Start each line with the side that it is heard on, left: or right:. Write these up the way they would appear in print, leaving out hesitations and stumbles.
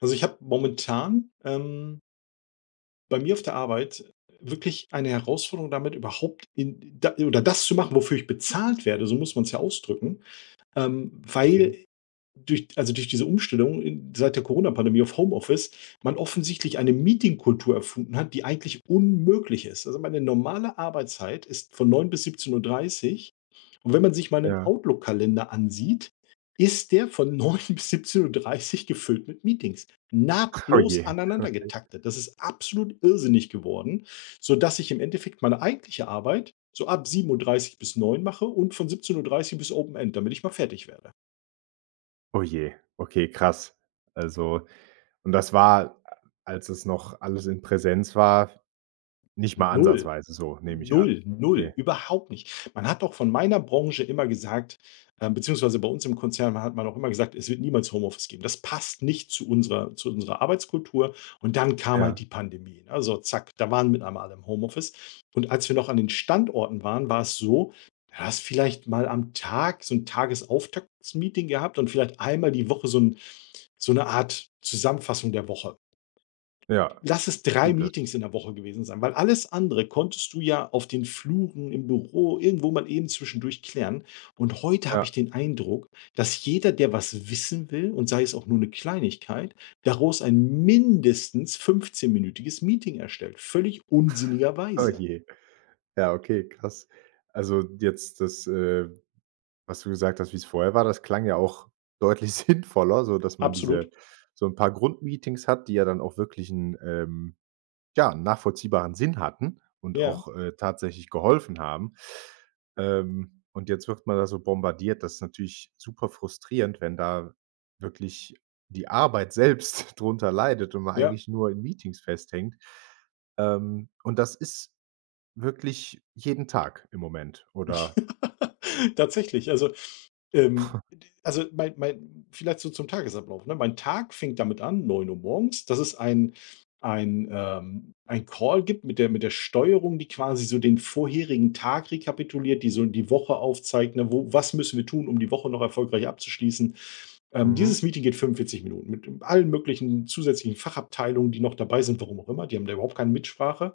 left: Also, ich habe momentan, bei mir auf der Arbeit wirklich eine Herausforderung damit, überhaupt in da oder das zu machen, wofür ich bezahlt werde, so muss man es ja ausdrücken,
right: Okay,
left: weil durch diese Umstellung in seit der Corona-Pandemie auf Homeoffice man offensichtlich eine Meetingkultur erfunden hat, die eigentlich unmöglich ist. Also, meine normale Arbeitszeit ist von 9 bis 17:30 Uhr, und wenn man sich meinen
right: ja.
left: Outlook-Kalender ansieht, ist der von 9 bis 17:30 Uhr gefüllt mit Meetings,
right: Oh
left: nahtlos
right: je,
left: aneinander
right: okay.
left: getaktet. Das ist absolut irrsinnig geworden, sodass ich im Endeffekt meine eigentliche Arbeit so ab 7:30 Uhr bis 9 mache und von 17:30 Uhr bis Open End, damit ich mal fertig werde.
right: Oh je, okay, krass. Also und das war, als es noch alles in Präsenz war, nicht mal
left: Null.
right: ansatzweise so, nehme ich an.
left: Null, null,
right: Okay,
left: überhaupt nicht. Man hat doch von meiner Branche immer gesagt, beziehungsweise bei uns im Konzern hat man auch immer gesagt, es wird niemals Homeoffice geben. Das passt nicht zu unserer Arbeitskultur. Und dann kam halt
right: ja,
left: die Pandemie, ne? Also zack, da waren mit einmal alle im Homeoffice. Und als wir noch an den Standorten waren, war es so, du hast vielleicht mal am Tag so ein Tagesauftaktsmeeting gehabt und vielleicht einmal die Woche so eine Art Zusammenfassung der Woche.
right: ja,
left: Lass es 3
right: gut, das
left: Meetings in der Woche gewesen sein, weil alles andere konntest du ja auf den Fluren, im Büro, irgendwo mal eben zwischendurch klären. Und heute habe ich
right: ja,
left: den Eindruck, dass jeder, der was wissen will und sei es auch nur eine Kleinigkeit, daraus ein mindestens fünfzehnminütiges Meeting erstellt. Völlig
right: oh
left: unsinnigerweise.
right: je. Ja, okay, krass. Also jetzt das, was du gesagt hast, wie es vorher war, das klang ja auch deutlich sinnvoller, so dass man diese
left: Absolut.
right: so ein paar Grundmeetings hat, die ja dann auch wirklich 'n, ja, nachvollziehbaren Sinn hatten und
left: Ja,
right: auch, tatsächlich geholfen haben. Und jetzt wird man da so bombardiert. Das ist natürlich super frustrierend, wenn da wirklich die Arbeit selbst drunter leidet und man
left: ja.
right: eigentlich nur in Meetings festhängt. Und das ist wirklich jeden Tag im Moment, oder?
left: Tatsächlich, ähm, also, mein vielleicht so zum Tagesablauf, ne? Mein Tag fängt damit an, 9 Uhr morgens, dass es ein Call gibt mit der Steuerung, die quasi so den vorherigen Tag rekapituliert, die so die Woche aufzeigt, ne? Wo was müssen wir tun, um die Woche noch erfolgreich abzuschließen? Dieses
right: Mhm.
left: Meeting geht 45 Minuten mit allen möglichen zusätzlichen Fachabteilungen, die noch dabei sind, warum auch immer. Die haben da überhaupt keine Mitsprache.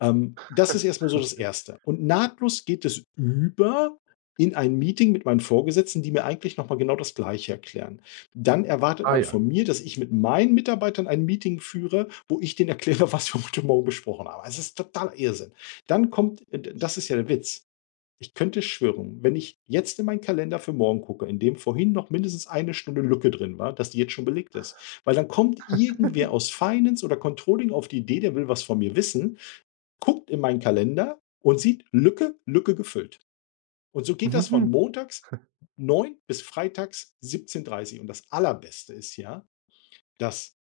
left: Das ist erst mal so das
right: Okay.
left: Erste. Und nahtlos geht es über in ein Meeting mit meinen Vorgesetzten, die mir eigentlich noch mal genau das Gleiche erklären. Dann erwartet
right: Ah
left: man
right: ja.
left: von mir, dass ich mit meinen Mitarbeitern ein Meeting führe, wo ich denen erkläre, was wir heute Morgen besprochen haben. Also, es ist totaler Irrsinn. Dann kommt, das ist ja der Witz. Ich könnte schwören, wenn ich jetzt in meinen Kalender für morgen gucke, in dem vorhin noch mindestens eine Stunde Lücke drin war, dass die jetzt schon belegt ist. Weil dann kommt irgendwer aus Finance oder Controlling auf die Idee, der will was von mir wissen, guckt in meinen Kalender und sieht Lücke, Lücke gefüllt. Und so geht das von
right: Mhm.
left: montags 9 bis freitags 17:30 Uhr. Und das Allerbeste ist ja, dass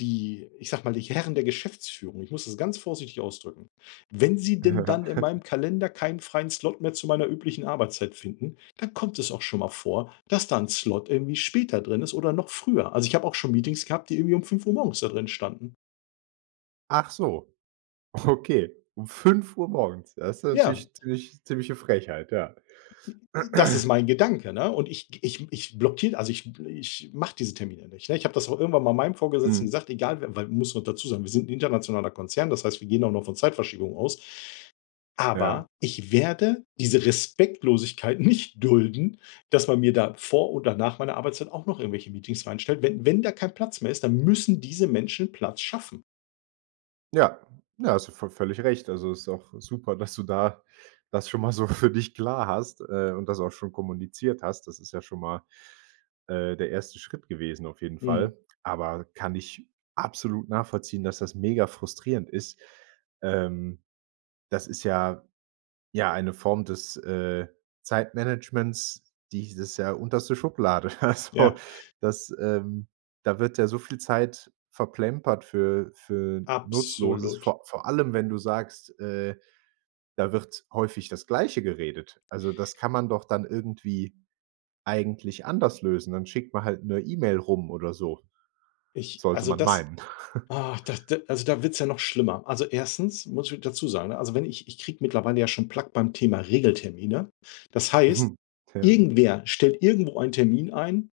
left: die, ich sage mal, die Herren der Geschäftsführung, ich muss das ganz vorsichtig ausdrücken, wenn sie denn dann in meinem Kalender keinen freien Slot mehr zu meiner üblichen Arbeitszeit finden, dann kommt es auch schon mal vor, dass da ein Slot irgendwie später drin ist oder noch früher. Also, ich habe auch schon Meetings gehabt, die irgendwie um 5 Uhr morgens da drin standen.
right: Ach so, okay. Um fünf Uhr morgens. Das ist
left: Ja,
right: natürlich ziemlich ziemliche Frechheit, ja.
left: das ist mein Gedanke, ne? Und ich blockiere, also, ich mache diese Termine nicht, ne? Ich habe das auch irgendwann mal meinem Vorgesetzten
right: Mhm.
left: gesagt, egal wer, weil muss noch dazu sagen, wir sind 'n internationaler Konzern, das heißt, wir gehen auch noch von Zeitverschiebung aus.
right: Ja.
left: Aber ich werde diese Respektlosigkeit nicht dulden, dass man mir da vor und nach meiner Arbeitszeit auch noch irgendwelche Meetings reinstellt. Wenn da kein Platz mehr ist, dann müssen diese Menschen Platz schaffen.
right: Ja, ja, hast du v völlig recht. Also, ist auch super, dass du da das schon mal so für dich klar hast, und das auch schon kommuniziert hast. Das ist ja schon mal, der erste Schritt gewesen auf jeden
left: Mhm.
right: Fall. Aber kann ich absolut nachvollziehen, dass das mega frustrierend ist. Ähm, Das ist ja ja, eine Form des, Zeitmanagements, die das ist ja unterste Schublade. Also,
left: Ja,
right: das, da wird ja so viel Zeit verplempert für Nutzloses,
left: absolut.
right: vor vor allem, wenn du sagst, da wird häufig das Gleiche geredet. Also, das kann man doch dann irgendwie eigentlich anders lösen. Dann schickt man halt 'ne E-Mail rum oder so,
left: Ich
right: sollte
left: also,
right: man
left: das
right: meinen.
left: Ach, das d also, da wird's ja noch schlimmer. Also, erstens muss ich dazu sagen, ne, also, wenn ich ich kriege mittlerweile ja schon Plack beim Thema Regeltermine. Das heißt,
right: Ja,
left: irgendwer stellt irgendwo einen Termin ein,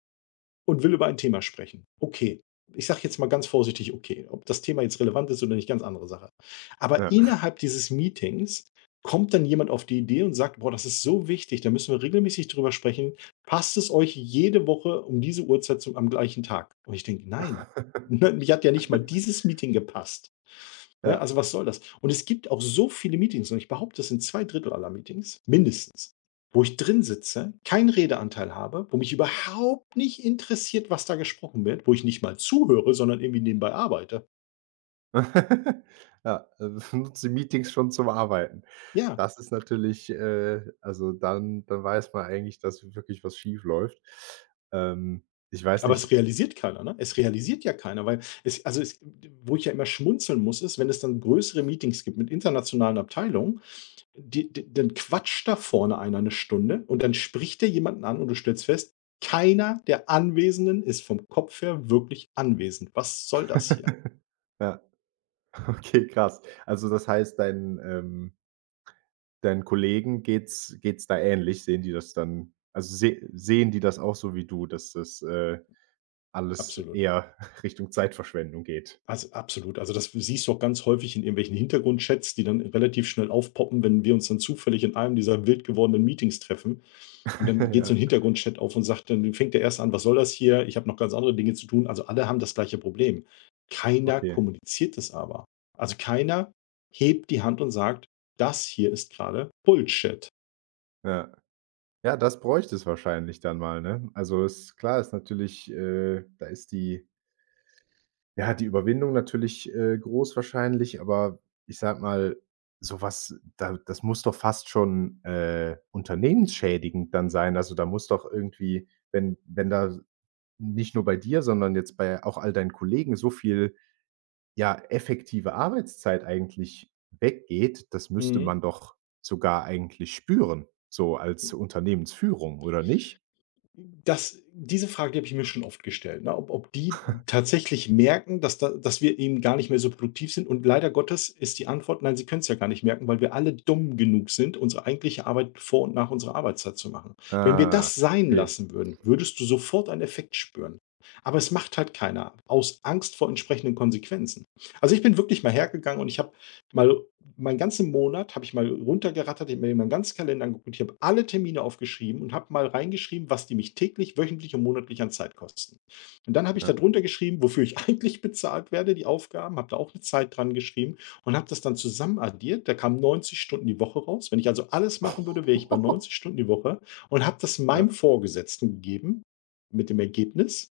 left: und will über ein Thema sprechen. Okay. Ich sage jetzt mal ganz vorsichtig okay. Ob das Thema jetzt relevant ist oder nicht, ganz andere Sache. Aber
right: ja,
left: innerhalb dieses Meetings kommt dann jemand auf die Idee und sagt: „Boah, das ist so wichtig, da müssen wir regelmäßig drüber sprechen. Passt es euch jede Woche um diese Uhrzeit zum am gleichen Tag?" Und ich denke: „Nein, ne, mich hat ja nicht mal dieses Meeting gepasst." Ne,
right: ja.
left: also was soll das? Und es gibt auch so viele Meetings, und ich behaupte, das sind 2 Drittel aller Meetings mindestens. Wo ich drin sitze, keinen Redeanteil habe, wo mich überhaupt nicht interessiert, was da gesprochen wird, wo ich nicht mal zuhöre, sondern irgendwie nebenbei arbeite.
right: Ja, also nutzt Meetings schon zum Arbeiten.
left: Ja,
right: Das ist natürlich, also dann dann weiß man eigentlich, dass wirklich was schief läuft. Ähm, ich weiß
left: aber es
right: nicht
left: realisiert keiner, ne? Es realisiert ja keiner, weil es also, es wo ich ja immer schmunzeln muss, ist, wenn es dann größere Meetings gibt mit internationalen Abteilungen, die d dann quatscht da vorne einer eine Stunde, und dann spricht der jemanden an und du stellst fest, keiner der Anwesenden ist vom Kopf her wirklich anwesend. Was soll das hier?
right: ja, okay, krass. Also das heißt, deinen, deinen Kollegen geht's geht's da ähnlich? Sehen die das dann also se sehen die das auch so wie du, dass das, alles
left: Absolut.
right: eher Richtung Zeitverschwendung geht?
left: Also, absolut. Also, das siehst du auch ganz häufig in irgendwelchen Hintergrundchats, die dann relativ schnell aufpoppen, wenn wir uns dann zufällig in einem dieser wild gewordenen Meetings treffen. Und dann geht so ein
right: Ja,
left: Hintergrundchat auf und sagt, dann fängt der Erste an: „Was soll das hier? Ich habe noch ganz andere Dinge zu tun." Also, alle haben das gleiche Problem. Keiner
right: okay,
left: kommuniziert es aber. Also, keiner hebt die Hand und sagt: „Das hier ist gerade Bullshit."
right: ja. Ja, das bräuchte es wahrscheinlich dann mal, ne? Also, ist klar, ist natürlich da ist die ja, die Überwindung natürlich, groß wahrscheinlich, aber ich sage mal, sowas da das muss doch fast schon, unternehmensschädigend dann sein. Also, da muss doch irgendwie, wenn wenn da nicht nur bei dir, sondern jetzt bei auch all deinen Kollegen so viel, ja, effektive Arbeitszeit eigentlich weggeht, das müsste
left: Mhm.
right: man doch sogar eigentlich spüren, so als Unternehmensführung, oder nicht?
left: Das, diese Frage, die habe ich mir schon oft gestellt, ne, ob die tatsächlich merken, dass wir eben gar nicht mehr so produktiv sind, und leider Gottes ist die Antwort: „Nein, sie können es ja gar nicht merken, weil wir alle dumm genug sind, unsere eigentliche Arbeit vor und nach unserer Arbeitszeit zu machen." Wenn wir
right: Ah,
left: das sein
right: okay,
left: lassen würden, würdest du sofort einen Effekt spüren. Aber es macht halt keiner aus Angst vor entsprechenden Konsequenzen. Also, ich bin wirklich mal hergegangen und ich habe mal meinen ganzen Monat habe ich mal runtergerattert, ich habe mir meinen ganzen Kalender angeguckt, ich habe alle Termine aufgeschrieben und habe mal reingeschrieben, was die mich täglich, wöchentlich und monatlich an Zeit kosten. Und dann habe ich da
right: ja.
left: drunter geschrieben, wofür ich eigentlich bezahlt werde, die Aufgaben, habe da auch eine Zeit dran geschrieben und habe das dann zusammen addiert. Da kamen 90 Stunden die Woche raus. Wenn ich also alles machen würde, wäre ich bei 90 Stunden die Woche, und habe das meinem
right: Ja,
left: Vorgesetzten gegeben mit dem Ergebnis,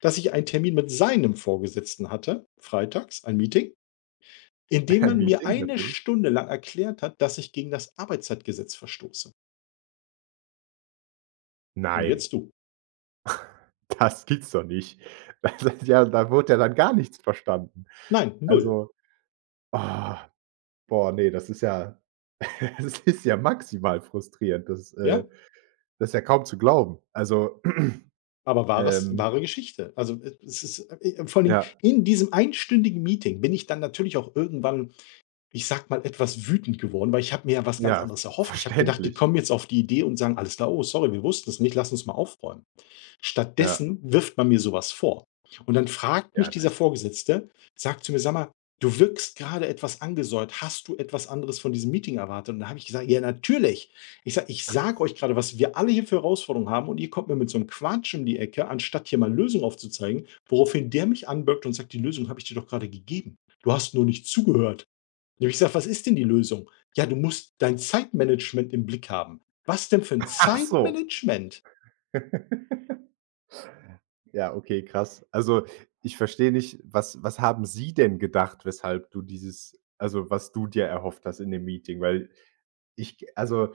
left: dass ich einen Termin mit seinem Vorgesetzten hatte, freitags, ein Meeting, indem
right: ein
left: man mir
right: Meeting
left: eine
right: natürlich.
left: Stunde lang erklärt hat, dass ich gegen das Arbeitszeitgesetz verstoße. Und
right: Nein,
left: jetzt du.
right: das gibt's doch nicht. Das ist ja da wurde ja dann gar nichts verstanden.
left: Nein, null.
right: Also, oh, boah, nee, das ist ja das ist ja maximal frustrierend. Das,
left: Ja?
right: das ist ja kaum zu glauben. Also,
left: Aber wahres
right: ähm,
left: wahre Geschichte. Also, e es ist vor allen Dingen
right: ja,
left: in diesem einstündigen Meeting bin ich dann natürlich auch irgendwann, ich sag mal, etwas wütend geworden, weil ich habe mir ja was ganz
right: ja,
left: anderes erhofft. Ich habe gedacht, die
right: verständlich.
left: kommen jetzt auf die Idee und sagen: „Alles klar, oh, sorry, wir wussten es nicht, lass uns mal aufräumen."
right: Ja,
left: Stattdessen wirft man mir so was vor. Und dann fragt mich
right: ja,
left: dieser
right: das
left: Vorgesetzte, sagt zu mir: „Sag mal, du wirkst gerade etwas angesäuert. Hast du etwas anderes von diesem Meeting erwartet?" Und da habe ich gesagt: „Ja, natürlich." Ich sage: „Ich sage euch gerade, was wir alle hier für Herausforderungen haben, und ihr kommt mir mit so einem Quatsch um die Ecke, anstatt hier mal Lösungen aufzuzeigen." Woraufhin der mich anböckt und sagt: „Die Lösung habe ich dir doch gerade gegeben. Du hast nur nicht zugehört." Und ich sage: „Was ist denn die Lösung?" „Ja, du musst dein Zeitmanagement im Blick haben." „Was denn für ein
right: ach so.
left: Zeitmanagement?"
right: Ja, okay, krass. Also, ich verstehe nicht, was was haben Sie denn gedacht, weshalb du dieses also, was du dir erhofft hast in dem Meeting? Weil ich also,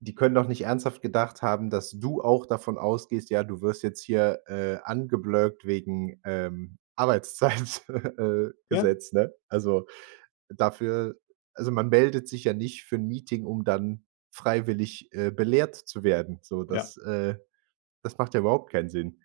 right: die können doch nicht ernsthaft gedacht haben, dass du auch davon ausgehst: „Ja, du wirst jetzt hier, angeblökt wegen, Arbeitszeit
left: Ja,
right: Gesetz“, ne? Also, dafür also, man meldet sich ja nicht für ein Meeting, um dann freiwillig, belehrt zu werden. So,
left: ja.
right: das das macht ja überhaupt keinen Sinn.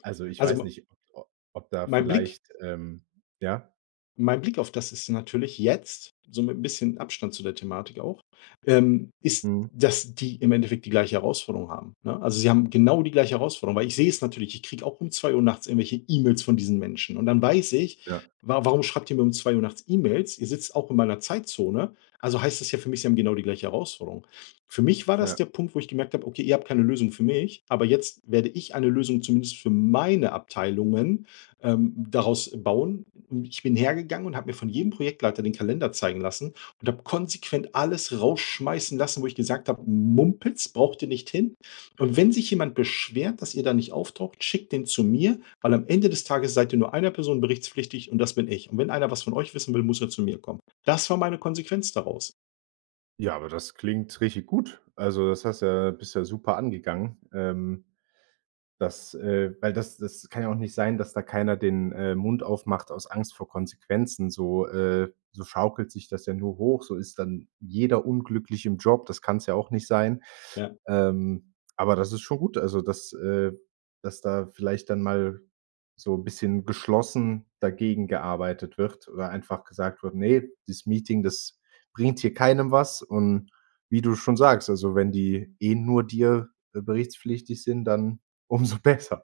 right: Also, ich weiß
left: Also,
right: nicht, ob ob da
left: Mein Blick
right: vielleicht, ja?
left: mein Blick auf das ist natürlich jetzt, so mit 'n bisschen Abstand zu der Thematik auch, ist,
right: Mhm.
left: dass die im Endeffekt die gleiche Herausforderung haben, ne? Also, sie haben genau die gleiche Herausforderung, weil ich sehe es natürlich, ich kriege auch um 2 Uhr nachts irgendwelche E-Mails von diesen Menschen, und dann weiß ich:
right: Ja,
left: „Wa warum schreibt ihr mir um 2 Uhr nachts E-Mails? Ihr sitzt auch in meiner Zeitzone." Also, heißt das ja für mich, sie haben genau die gleiche Herausforderung. Für mich war das
right: ja.
left: der Punkt, wo ich gemerkt habe: „Okay, ihr habt keine Lösung für mich, aber jetzt werde ich eine Lösung zumindest für meine Abteilungen daraus bauen." Und ich bin hergegangen und habe mir von jedem Projektleiter den Kalender zeigen lassen und habe konsequent alles rausschmeißen lassen, wo ich gesagt habe, Mumpitz, braucht ihr nicht hin. Und wenn sich jemand beschwert, dass ihr da nicht auftaucht, schickt den zu mir, weil am Ende des Tages seid ihr nur einer Person berichtspflichtig und das bin ich. Und wenn einer was von euch wissen will, muss er zu mir kommen. Das war meine Konsequenz daraus.
right: Ja, aber das klingt richtig gut. Also, das hast ja bist ja super angegangen. Das weil das das kann ja auch nicht sein, dass da keiner den, Mund aufmacht aus Angst vor Konsequenzen. So, so schaukelt sich das ja nur hoch. So ist dann jeder unglücklich im Job. Das kann es ja auch nicht sein.
left: Ja.
right: Aber das ist schon gut, also dass, dass da vielleicht dann mal so ein bisschen geschlossen dagegen gearbeitet wird oder einfach gesagt wird: nee, dieses Meeting, das bringt hier keinem was.“ Und wie du schon sagst, also wenn die eh nur dir, berichtspflichtig sind, dann umso besser.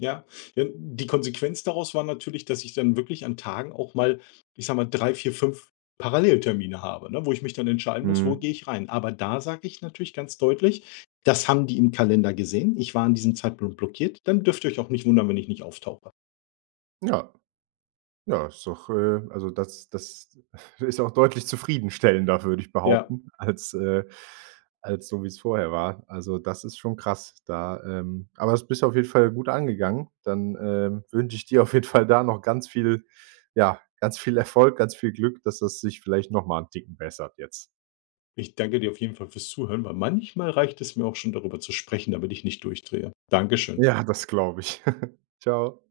left: Ja. Ja, die Konsequenz daraus war natürlich, dass ich dann wirklich an Tagen auch mal, ich sage mal, 3, 4, 5 Paralleltermine habe, ne, wo ich mich dann entscheiden muss, wo
right: Mhm.
left: gehe ich rein. Aber da sage ich natürlich ganz deutlich, das haben die im Kalender gesehen. Ich war an diesem Zeitpunkt blockiert. Dann dürft ihr euch auch nicht wundern, wenn ich nicht auftauche.
right: Ja, ja, ist doch, also, das das ist auch deutlich zufriedenstellender, würde ich
left: Ja,
right: behaupten, als als so wie es vorher war. Also, das ist schon krass. Da, aber das bist du auf jeden Fall gut angegangen. Dann, wünsche ich dir auf jeden Fall da noch ganz viel ja, ganz viel Erfolg, ganz viel Glück, dass das sich vielleicht noch mal 'n Ticken bessert jetzt.
left: ich danke dir auf jeden Fall fürs Zuhören, weil manchmal reicht es mir auch schon, darüber zu sprechen, damit ich nicht durchdrehe. Dankeschön.
right: Ja, das glaube ich. ciao